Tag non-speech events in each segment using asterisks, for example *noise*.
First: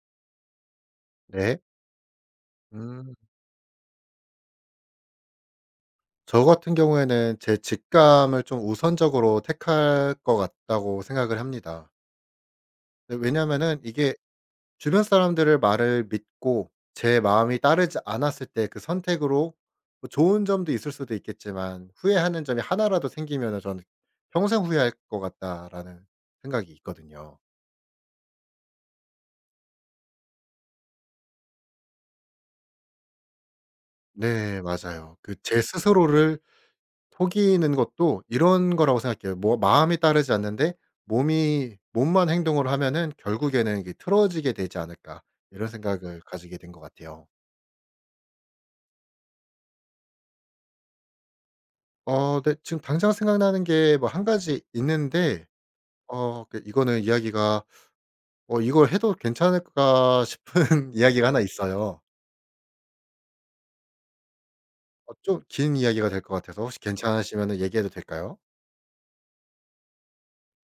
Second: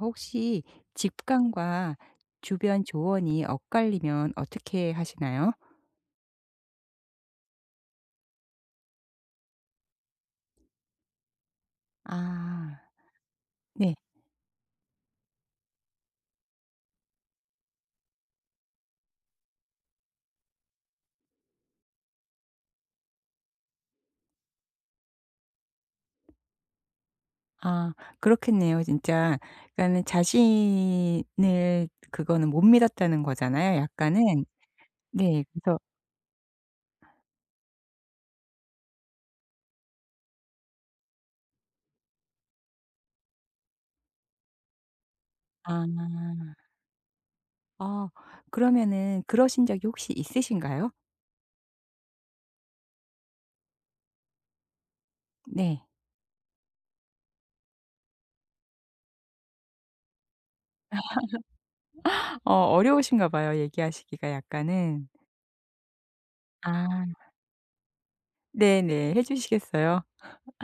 혹시 네. 직감과 주변 음. 조언이 엇갈리면 어떻게 하시나요? 저 같은 경우에는 제 직감을 좀 우선적으로 택할 것 같다고 생각을 합니다. 아 네, 왜냐하면은 네. 이게 주변 사람들의 말을 믿고 제 마음이 따르지 않았을 때 그 선택으로 뭐 좋은 점도 있을 수도 있겠지만 후회하는 점이 하나라도 생기면은 저는 '평생 후회할 것 같다.'라는 생각이 있거든요. 아 그렇겠네요 진짜. 그러니까는 자신을 그거는 못 믿었다는 거잖아요 약간은. 네, 맞아요. 그 네 제 그래서 스스로를 속이는 것도 이런 거라고 생각해요. 뭐 마음이 따르지 않는데 몸이 몸만 행동을 하면은 '결국에는 이게 틀어지게 되지 않을까.' 이런 생각을 아. 가지게 된 것 같아요. 아 그러면은 그러신 적이 혹시 있으신가요? 네, 지금 당장 생각나는 게 뭐 한 가지 있는데 네. 그 이거는 이야기가 '어 이걸 해도 괜찮을까?' 싶은 *laughs* 이야기가 하나 있어요. 어 어려우신가 봐요 얘기하시기가 약간은. 좀 긴 이야기가 될 것 같아서 혹시 아 괜찮으시면은 얘기해도 될까요? 네네. 해 주시겠어요?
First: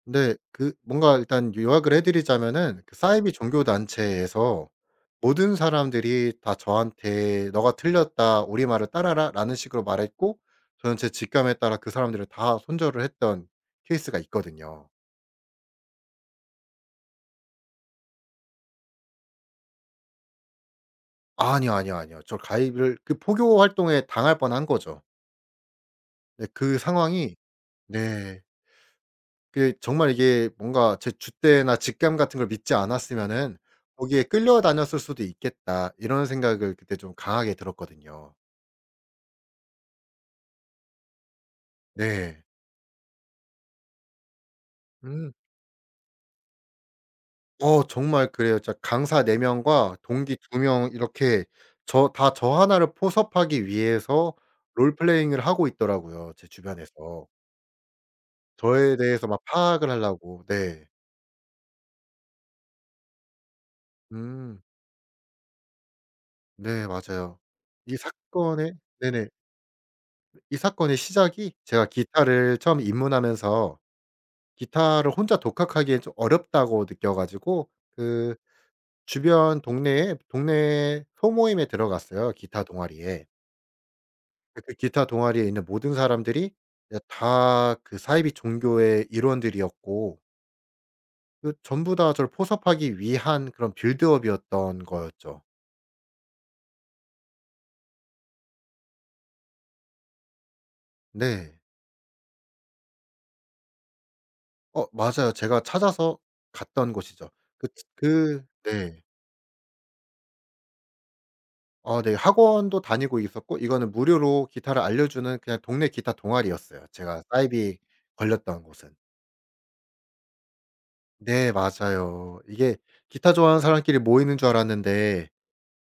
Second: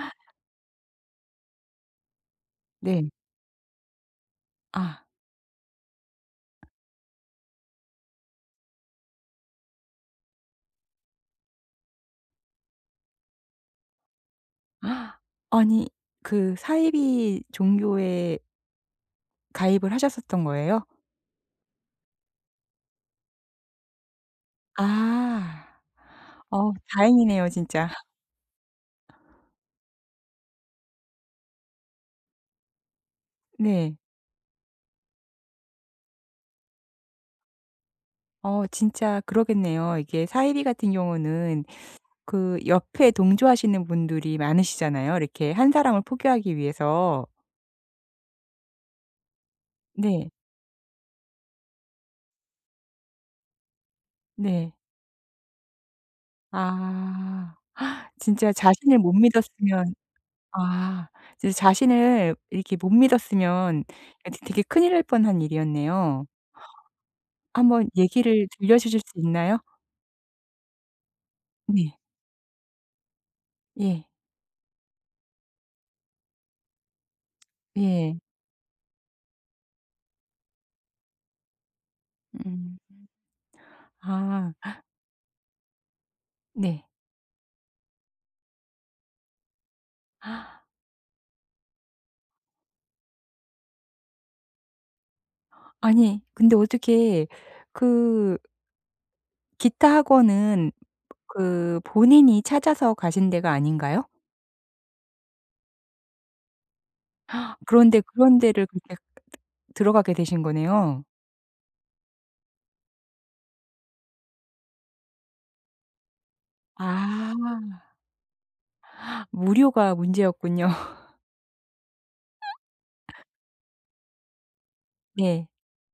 근데 그 뭔가 일단 요약을 해 드리자면은 그 네. 사이비 종교 단체에서 아. 모든 사람들이 다 저한테 "너가 틀렸다. 우리 말을 따라라."라는 식으로 말했고 저는 제 직감에 따라 그 사람들을 다 손절을 했던 케이스가 있거든요. 아니 그 사이비 종교에 가입을 하셨었던 거예요? 아니요, 아니요, 아니요. 저 가입을 그 포교 활동에 당할 뻔한 거죠. 아. 네, 어 그 상황이 다행이네요 진짜. 네, 그 정말 이게 뭔가 제 줏대나 직감 같은 걸 믿지 않았으면은 네. '거기에 끌려다녔을 수도 있겠다.' 이런 생각을 그때 좀 강하게 들었거든요. 어 진짜 그러겠네요. 이게 사이비 같은 경우는 네. 그 옆에 동조하시는 분들이 많으시잖아요. 음. 이렇게 한 사람을 포교하기 위해서. 정말 그래요. 진짜 강사 4 명과 네. 동기 2명 이렇게 저 다 저 하나를 포섭하기 위해서 네. 롤플레잉을 하고 있더라고요, 제 주변에서. 아. 진짜 저에 자신을 못 대해서 막 파악을 믿었으면 하려고. 네. 아 진짜 자신을 이렇게 못 믿었으면 되게 음. 큰일 날 뻔한 일이었네요. 네, 맞아요. 한번 이 얘기를 사건의 들려주실 수 네네. 있나요? 이 사건의 시작이 제가 네. 기타를 처음 입문하면서 예. 기타를 혼자 독학하기엔 좀 어렵다고 느껴 가지고 예. 그 주변 동네에 동네 소모임에 들어갔어요, 기타 음. 동아리에. 그 아 기타 동아리에 있는 모든 사람들이 네. 다 그 사이비 종교의 일원들이었고 그 전부 다 저를 포섭하기 위한 그런 빌드업이었던 거였죠. 아니 근데 어떻게 그 기타 학원은 네. 그 본인이 찾아서 가신 데가 아닌가요? 맞아요. 제가 찾아서 갔던 곳이죠. 그 츠 그런데 그런 그 데를 그렇게 네. 들어가게 되신 거네요. 아 네. 학원도 다니고 있었고 이거는 무료로 기타를 알려주는 그냥 동네 기타 동아리였어요. 제가 아 사이비 걸렸던 곳은. 무료가 문제였군요. *laughs* 네, 맞아요. 이게 기타 좋아하는 사람끼리 모이는 줄 알았는데 네.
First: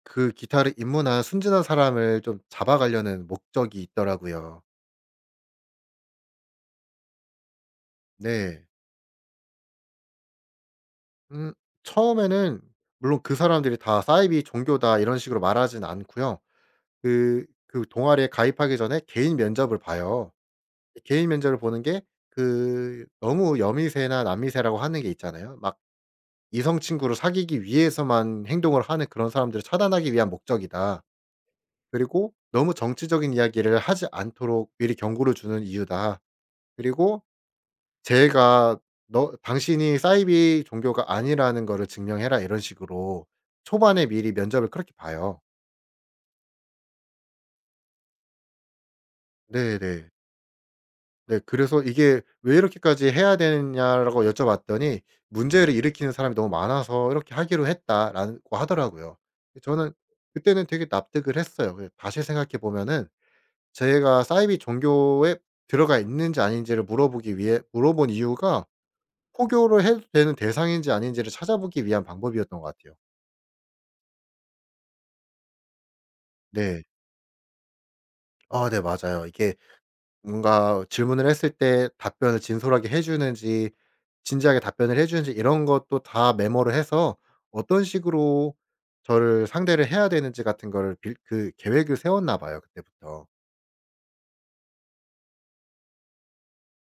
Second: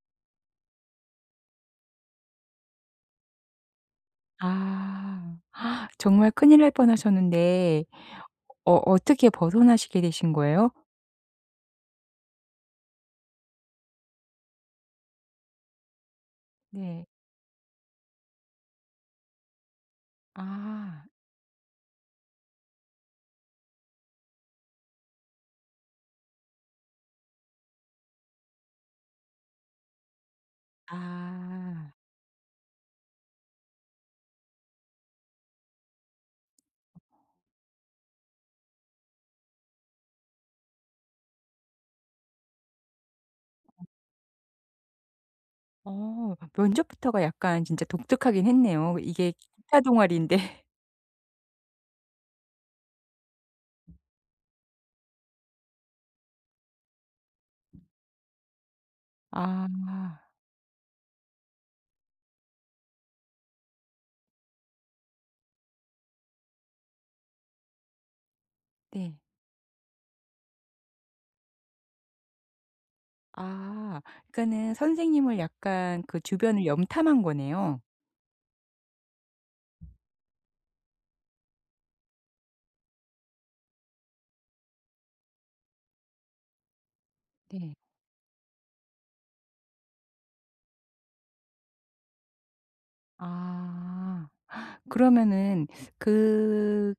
그 기타를 입문한 순진한 사람을 좀 잡아가려는 목적이 있더라고요. 아 정말 큰일 날 뻔하셨는데 네. 어 어떻게 벗어나시게 되신 거예요? 음 처음에는 물론 그 사람들이 다 "사이비 종교다." 이런 식으로 말하진 않고요. 네. 그 동아리에 가입하기 전에 개인 면접을 봐요. 아. 개인 면접을 보는 게 그 너무 여미새나 남미새라고 하는 게 있잖아요. 막 이성 친구를 사귀기 위해서만 행동을 하는 그런 사람들을 차단하기 위한 목적이다. 아. 그리고 "너무 정치적인 이야기를 하지 않도록 미리 경고를 주는 이유다." 그리고 제가 "너 당신이 사이비 종교가 아니라는 거를 증명해라." 이런 식으로 초반에 미리 면접을 그렇게 봐요. 어 면접부터가 약간 진짜 독특하긴 했네요. 이게 기타 네네. 동아리인데. *laughs* 네, 그래서 "이게 왜 이렇게까지 해야 되느냐."라고 여쭤봤더니 "문제를 일으키는 사람이 너무 많아서 이렇게 하기로 했다."라고 하더라고요. 저는 아 그때는 되게 납득을 했어요. 그 다시 생각해 보면은 제가 사이비 종교에 들어가 있는지 아닌지를 물어보기 위해 물어본 이유가 네. 포교를 해도 되는 대상인지 아닌지를 찾아보기 위한 방법이었던 것 같아요. 아 그러니까는 선생님을 약간 그 주변을 네. 염탐한 거네요. 아 네, 맞아요. 이게 뭔가 질문을 했을 때 답변을 진솔하게 해 주는지 진지하게 답변을 해 주는지 이런 것도 다 메모를 해서 네. 어떤 식으로 저를 상대를 해야 되는지 같은 거를 빌 그 계획을 세웠나 봐요 그때부터. 아 그러면은 그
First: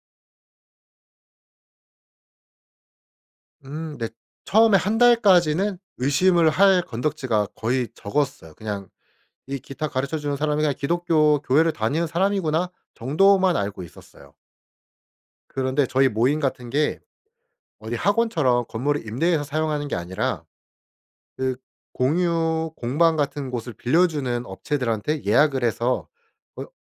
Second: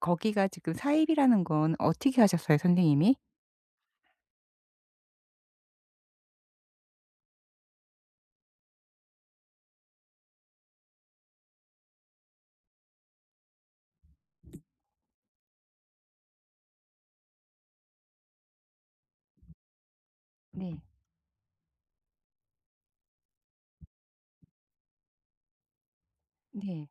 거기가 지금 사입이라는 건 어떻게 하셨어요 선생님이? 네. 처음에 한 달까지는 의심을 할 건덕지가 거의 적었어요. 그냥 이 기타 가르쳐 주는 사람이 그냥 기독교 교회를 다니는 사람이구나 정도만 알고 있었어요. 그런데 저희 모임 같은 게 어디 학원처럼 건물을 임대해서 사용하는 게 아니라 네. 그 공유 공방 같은 곳을 빌려주는 업체들한테 예약을 해서 어 네.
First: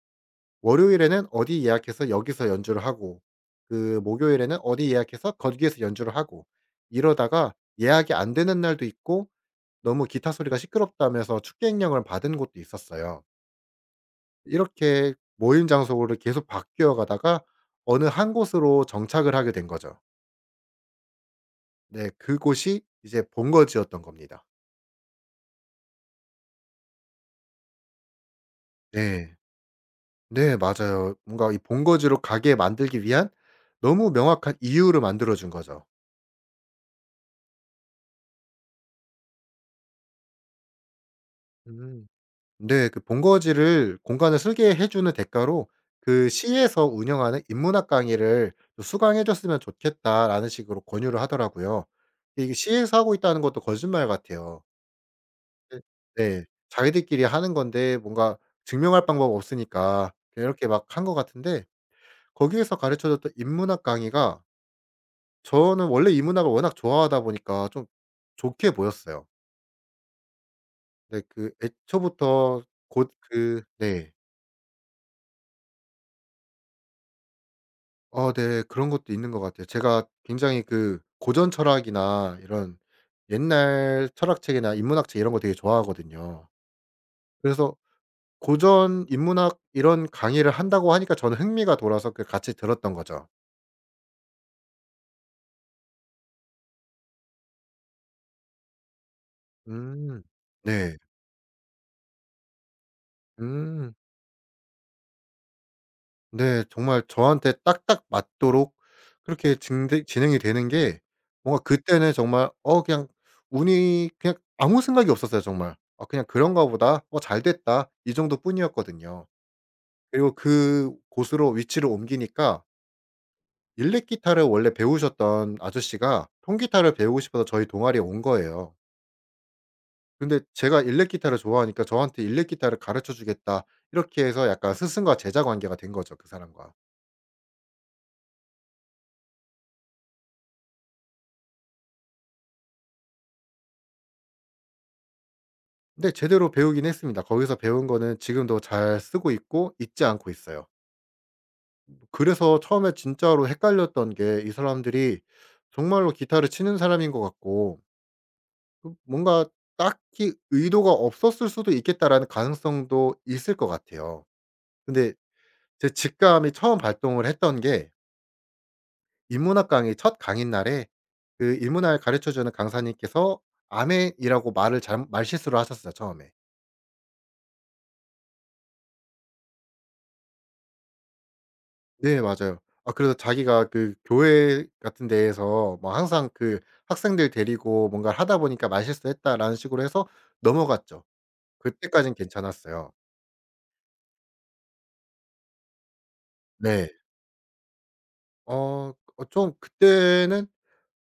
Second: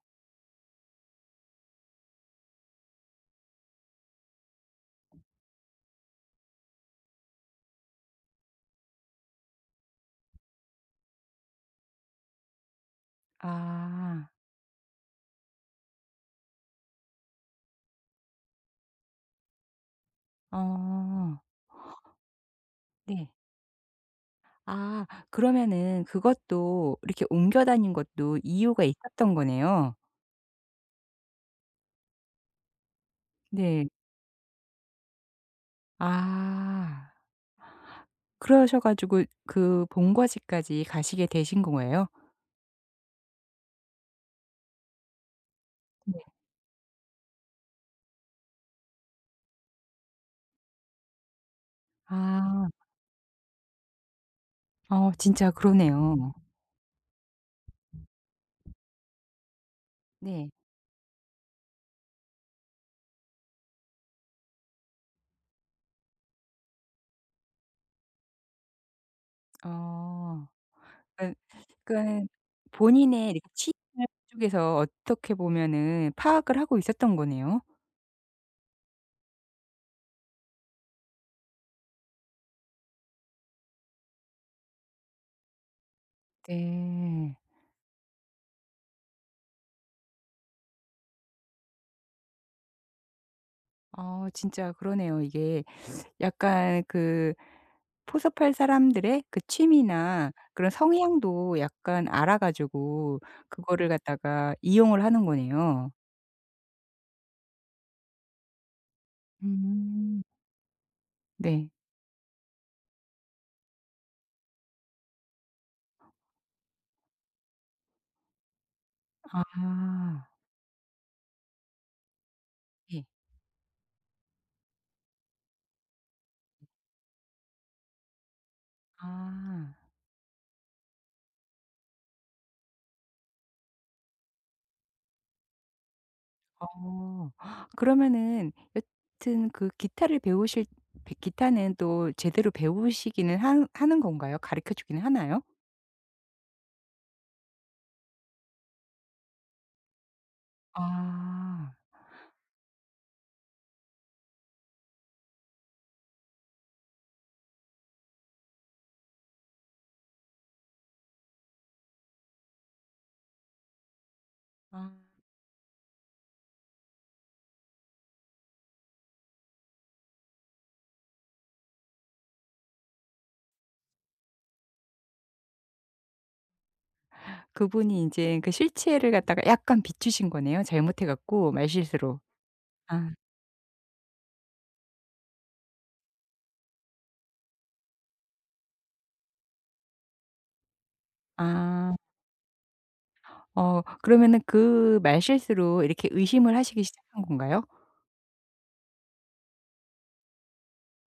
월요일에는 어디 예약해서 여기서 연주를 하고 그 목요일에는 어디 예약해서 거기에서 연주를 하고 이러다가 예약이 안 되는 날도 있고 너무 기타 소리가 시끄럽다면서 축객 행령을 받은 곳도 있었어요. 아. 이렇게 모임 장소를 계속 바뀌어 가다가 어느 한 곳으로 정착을 하게 된 거죠. 어 네, 그곳이 이제 네. 본거지였던 겁니다. 아 그러면은 그것도 이렇게 옮겨 다닌 것도 이유가 있었던 네. 거네요. 네, 맞아요. 뭔가 이 본거지로 가게 만들기 위한 네. 너무 명확한 이유를 만들어 준 거죠. 아. 그러셔 가지고 그 본거지까지 가시게 되신 거예요? 음. 네. 그 본거지를 공간을 쓰게 해 주는 대가로 네. 그 시에서 운영하는 인문학 강의를 좀 수강해 줬으면 좋겠다라는 식으로 권유를 하더라고요. 이게 아. 시에서 하고 있다는 것도 거짓말 같아요. 어 진짜 네. 그러네요. 네. 자기들끼리 하는 건데 뭔가 증명할 방법 없으니까 네. 이렇게 막 한 것 같은데 거기에서 가르쳐 줬던 인문학 강의가 저는 원래 이 문학을 워낙 좋아하다 보니까 좀 좋게 보였어요. 어. 근데 그러니깐 그 그러니깐 애초부터 곧 본인의 이렇게 그 취향을 네. 그쪽에서 어떻게 보면은 파악을 하고 있었던 거네요. 네. 그런 것도 있는 것 같아요. 제가 굉장히 그 고전 철학이나 이런 옛날 철학책이나 인문학책 이런 거 되게 좋아하거든요. 네. 그래서 고전 인문학 이런 강의를 한다고 하니까 저는 흥미가 돌아서 그 같이 들었던 거죠. 어 진짜 그러네요. 이게 약간 그 포섭할 사람들의 그 음. 취미나 그런 네. 성향도 약간 알아 가지고 그거를 음. 갖다가 이용을 하는 거네요. 네. 정말 저한테 딱딱 맞도록 그렇게 진대 음. 진행이 되는 게 뭔가 네. 그때는 정말 그냥 운이 그냥 아무 생각이 없었어요 정말. '아 그냥 그런가 보다. 어 잘 됐다.' 이 정도뿐이었거든요. 아. 그리고 그 곳으로 위치를 옮기니까 예. 일렉 기타를 원래 배우셨던 아저씨가 통기타를 배우고 싶어서 저희 동아리에 온 거예요. 아. 근데 제가 일렉 기타를 좋아하니까 저한테 "일렉 기타를 가르쳐 주겠다." 이렇게 해서 약간 스승과 제자 관계가 된 거죠, 그 사람과. 어. 그러면은 여튼 그 기타를 배우실 배 기타는 또 제대로 배우시기는 하 하는 건가요? 가르쳐 주기는 하나요? 근데 제대로 배우긴 했습니다. 거기서 배운 거는 지금도 잘 쓰고 있고 잊지 않고 있어요. 아. 그래서 처음에 진짜로 헷갈렸던 게 이 사람들이 정말로 기타를 치는 사람인 것 같고 그 뭔가 딱히 의도가 없었을 수도 있겠다라는 가능성도 있을 것 같아요. 아. 근데 제 직감이 처음 발동을 했던 게 인문학 강의 첫 강의 날에 그 인문학을 가르쳐 주는 강사님께서 아멘이라고 말실수를 하셨어요, 처음에. 그분이 인제 그 실체를 갖다가 약간 비추신 거네요, 잘못해 갖고 말실수로. 네, 맞아요. 아 아. 그래서 자기가 그 교회 같은 데에서 뭐 항상 그 학생들 데리고 뭔가를 하다 보니까 "말실수했다."라는 식으로 해서 넘어갔죠. 아. 그때까진 괜찮았어요. 어 그러면은 그 말실수로 이렇게 의심을 하시기 네. 시작한 건가요? 어 좀 그때는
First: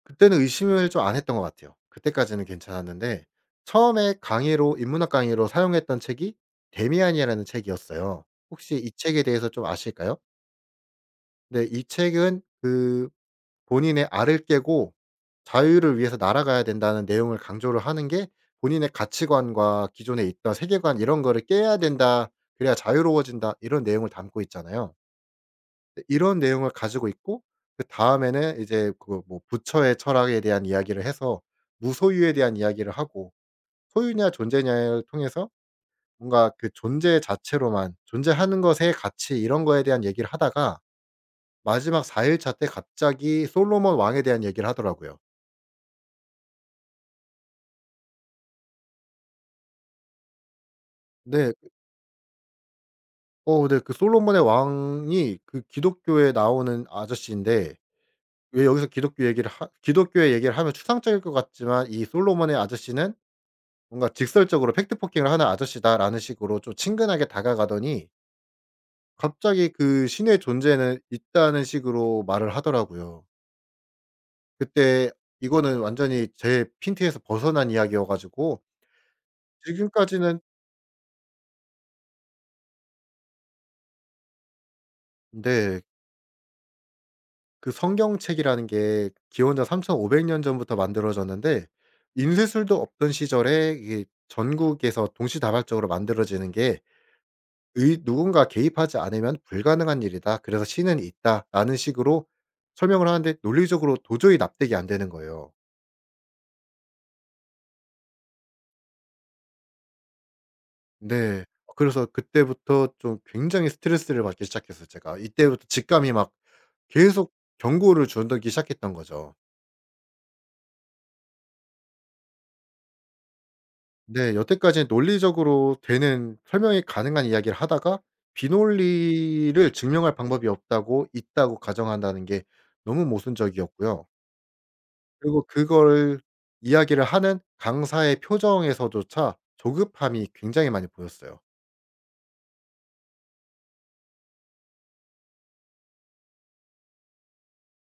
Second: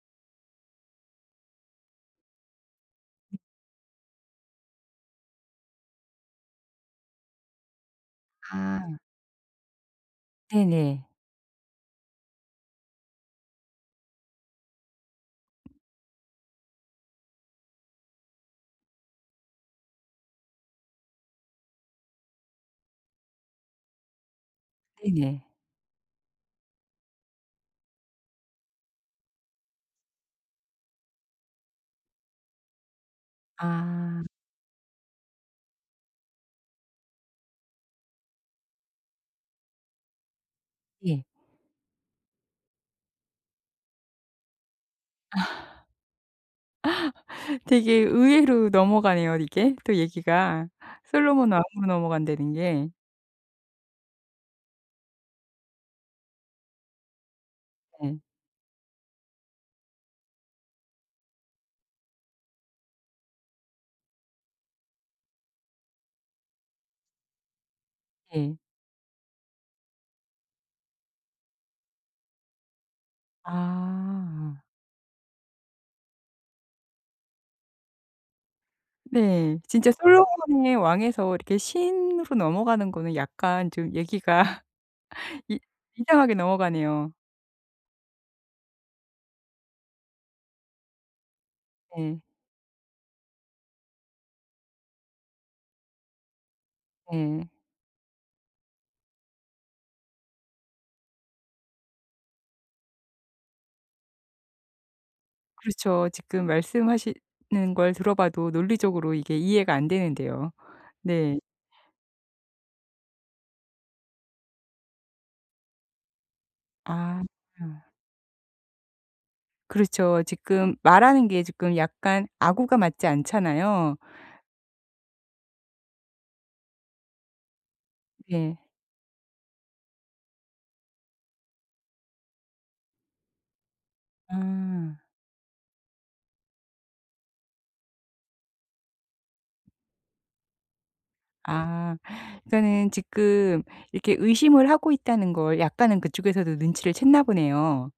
그때는 의심을 좀 안 했던 것 같아요. 그때까지는 괜찮았는데 처음에 강의로 인문학 강의로 사용했던 책이 데미안이라는 책이었어요. 혹시 이 아. 책에 대해서 좀 아실까요? 네네. 네. 이 책은 그 본인의 알을 깨고 자유를 위해서 날아가야 된다는 내용을 강조를 하는 게 본인의 가치관과 기존에 있던 세계관 이런 거를 깨야 된다. 그래야 자유로워진다. 이런 내용을 담고 있잖아요. 네네. 근데 이런 내용을 가지고 있고 그다음에는 이제 그 뭐 부처의 철학에 대한 이야기를 해서 무소유에 대한 이야기를 하고 아. 소유냐 존재냐를 통해서 뭔가 그 존재 자체로만 존재하는 것의 가치 이런 거에 대한 얘기를 하다가 예. 마지막 4 일차 때 갑자기 솔로몬 왕에 대한 얘기를 하더라고요. 되게 의외로 넘어가네요 이게 또 얘기가. 솔로몬 근데 왕으로 넘어간다는 게. 네, 그 솔로몬의 왕이 그 기독교에 나오는 아저씨인데 네. 왜 여기서 기독교의 얘기를 하면 추상적일 것 같지만 이 솔로몬의 아저씨는 뭔가 직설적으로 팩트 포킹을 하는 아저씨다라는 식으로 좀 친근하게 다가가더니 예. 갑자기 그 신의 존재는 있다는 식으로 말을 하더라고요. 아. 그때 이거는 완전히 제 핀트에서 벗어난 이야기여 가지고 네. 진짜 지금까지는 솔로몬의 왕에서 이렇게 신으로 넘어가는 거는 약간 좀 얘기가 *laughs* 이 네. 이상하게 넘어가네요. 그 성경책이라는 게 기원전 3,500년 전부터 만들어졌는데 예. 인쇄술도 없던 시절에 이게 전국에서 동시다발적으로 만들어지는 게 예. 의 누군가 개입하지 않으면 불가능한 일이다. 그래서 신은 있다.'라는 식으로 설명을 하는데 논리적으로 도저히 납득이 안 되는 거예요. 그렇죠. 지금 말씀하시는 걸 들어봐도 논리적으로 이게 이해가 안 되는데요. 네. 네. 그래서 그때부터 좀 굉장히 스트레스를 받기 시작했어요 제가. 이때부터 직감이 막 아. 계속 경고를 주기 시작했던 거죠. 그렇죠. 지금 말하는 게 지금 약간 아구가 맞지 않잖아요. 네. 여태까지는 논리적으로 되는 설명이 가능한 이야기를 하다가 네. 비논리를 증명할 방법이 없다고 있다고 가정한다는 게 너무 모순적이었고요. 아. 그리고 그걸 이야기를 하는 강사의 표정에서조차 조급함이 굉장히 많이 보였어요. 아. 그러니까는 지금 이렇게 의심을 하고 있다는 걸 약간은 그쪽에서도 눈치를 챘나 보네요.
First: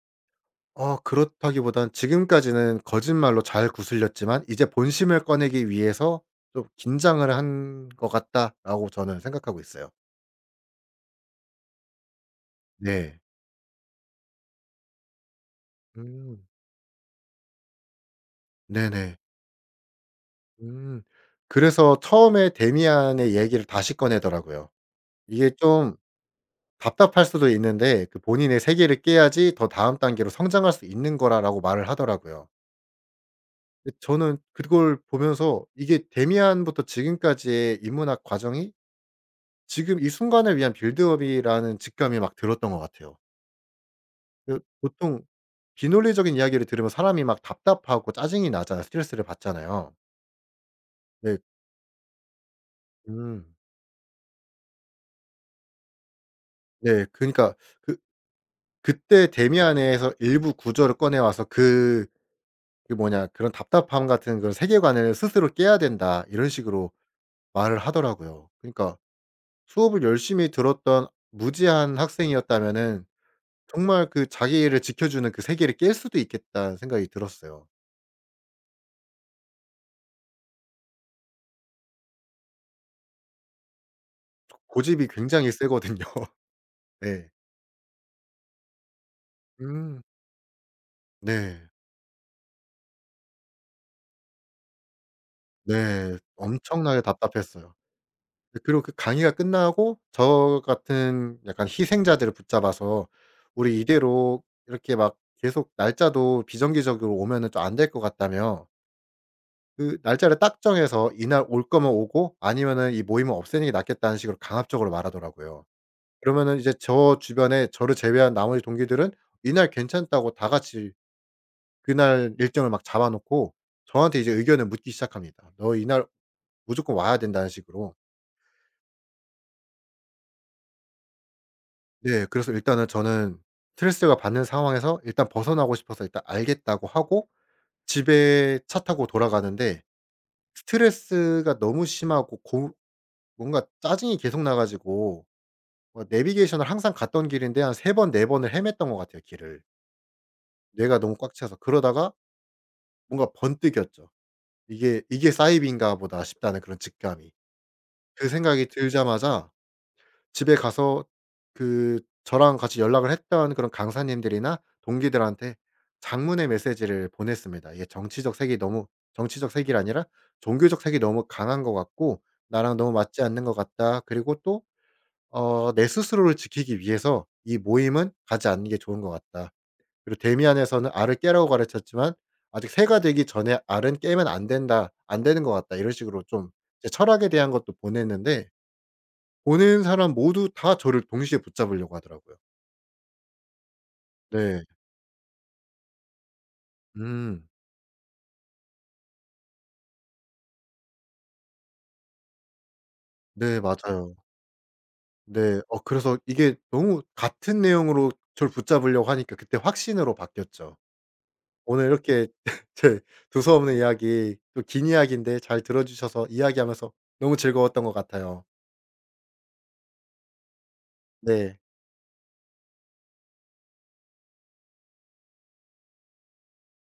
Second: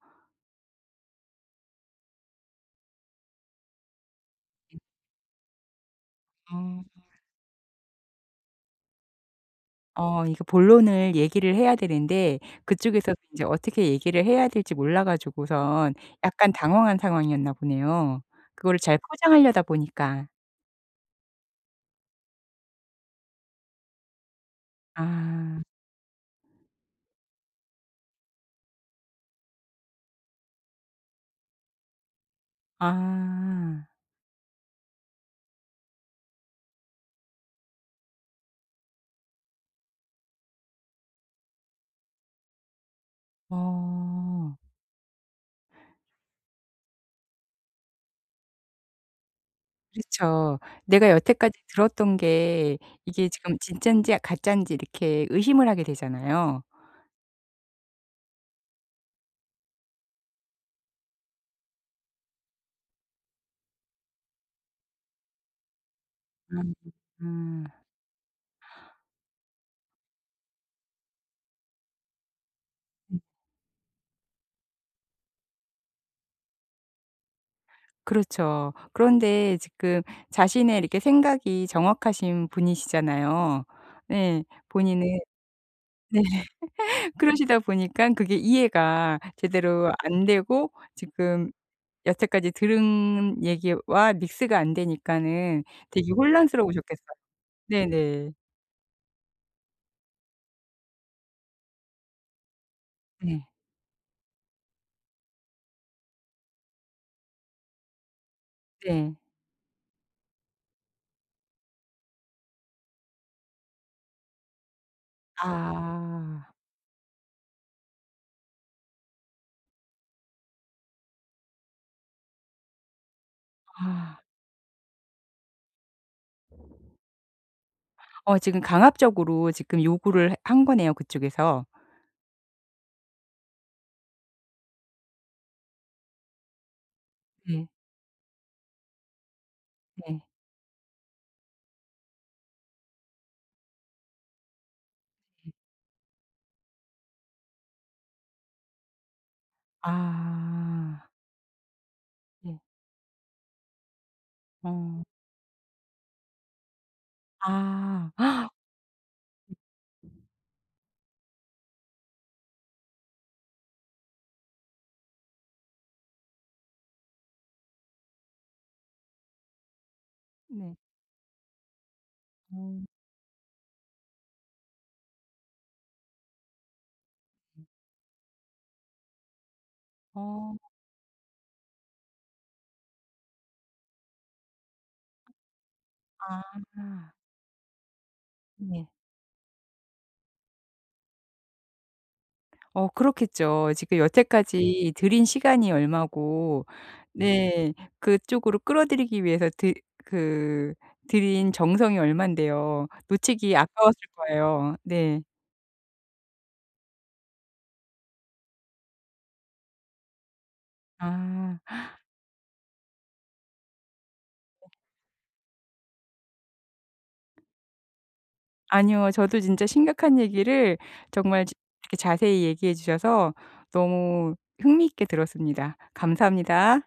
그렇다기보단 지금까지는 거짓말로 잘 구슬렸지만 이제 본심을 꺼내기 위해서 좀 음. 긴장을 한 것 같다.'라고 저는 생각하고 있어요. 어 이거 본론을 얘기를 해야 되는데 그쪽에서도 네. 인제 어떻게 얘기를 해야 될지 몰라 가지고선 음. 약간 당황한 상황이었나 보네요. 그거를 잘 네네. 포장하려다 보니까. 음. 그래서 처음에 데미안의 얘기를 다시 꺼내더라고요. 이게 아. 좀 답답할 수도 있는데 그 본인의 세계를 깨야지 더 다음 단계로 성장할 수 있는 거라라고 말을 하더라고요. 아. 근데 저는 그걸 보면서 이게 데미안부터 지금까지의 인문학 과정이 지금 이 순간을 위한 빌드업이라는 직감이 막 들었던 것 같아요. 어. 그 보통 비논리적인 이야기를 들으면 사람이 막 답답하고 짜증이 나잖아요. 스트레스를 받잖아요. 그렇죠. 내가 네. 여태까지 들었던 게 이게 음. 지금 진짠지 가짠지 이렇게 의심을 하게 되잖아요. 네. 그니까 그 그때 데미안에서 일부 구조를 꺼내 와서 그 그 뭐냐 그런 답답함 같은 그런 세계관을 스스로 깨야 된다 이런 아. 식으로 아. 말을 하더라고요. 그러니까 수업을 열심히 들었던 무지한 학생이었다면은 정말 그 자기를 지켜주는 그 세계를 깰 수도 있겠다는 생각이 들었어요. 그렇죠. 그런데 지금 자신의 이렇게 생각이 정확하신 분이시잖아요. 네. 고집이 본인은 굉장히 세거든요. 네. *laughs* *laughs* 네. 그러시다 보니까 그게 이해가 제대로 음. 안 되고 지금 네. 여태까지 들은 얘기와 믹스가 안 되니까는 되게 네. 엄청나게 혼란스러우셨겠어요. 답답했어요. 네네. 네, 그리고 그 강의가 끝나고 저 같은 약간 희생자들을 붙잡아서 네. "우리 이대로 이렇게 막 계속 날짜도 비정기적으로 오면은 좀 안 될 것 같다며 네. 그 날짜를 딱 정해서 이날 올 거면 오고 아니면은 이 모임을 없애는 게 낫겠다."는 식으로 강압적으로 말하더라고요. 아. 그러면은 이제 저 주변에 저를 제외한 나머지 동기들은 이날 괜찮다고 다 같이 그날 일정을 막 잡아 놓고 아. 저한테 이제 의견을 묻기 시작합니다. "너 이날 무조건 와야 된다."는 식으로. 어 지금 강압적으로 지금 요구를 한 거네요, 그쪽에서. 네. 그래서 일단은 저는 스트레스가 받는 상황에서 일단 벗어나고 싶어서 일단 알겠다고 하고 네. 집에 차 타고 돌아가는데 네. 스트레스가 너무 심하고 고 뭔가 짜증이 계속 나 가지고 뭐 내비게이션을 항상 갔던 길인데 한 3번 4 번을 헤맸던 것 같아요 길을. 뇌가 아. 너무 꽉 차서. 그러다가 네. 뭔가 번뜩였죠. '이게 어. 이게 사이비인가 보다.' 싶다는 그런 직감이. 그 아. 생각이 들자마자 집에 가서 그 저랑 같이 연락을 했던 그런 강사님들이나 동기들한테 장문의 메시지를 보냈습니다. 이게 정치적 색이 아니라 네. 종교적 색이 너무 강한 것 같고 나랑 어. 너무 맞지 않는 것 같다. 그리고 또 내 스스로를 지키기 위해서 이 모임은 가지 않는 게 좋은 것 같다. 그리고 어. 데미안에서는 알을 깨라고 가르쳤지만 아직 새가 되기 전에 알은 깨면 안 된다. 안 되는 것 같다. 이런 식으로 좀 제 아. 철학에 대한 것도 보냈는데 네. 보는 사람 모두 다 저를 동시에 붙잡으려고 하더라고요. 어 그렇겠죠. 지금 네. 여태까지 들인 시간이 얼마고 음. 네. 그쪽으로 끌어들이기 위해서 드 그 들인 정성이 얼만데요. 놓치기 네, 아까웠을 맞아요. 거예요. 네. 네. 그래서 이게 너무 같은 내용으로 저를 붙잡으려고 하니까 그때 확신으로 바뀌었죠. 아. 오늘 이렇게 *laughs* 제 두서없는 이야기 또 긴 이야기인데 잘 들어 주셔서 이야기하면서 너무 즐거웠던 것 같아요. 아니요. 저도 진짜 심각한 얘기를 정말 지 네. 이렇게 자세히 얘기해 주셔서 너무 흥미있게 들었습니다. 감사합니다.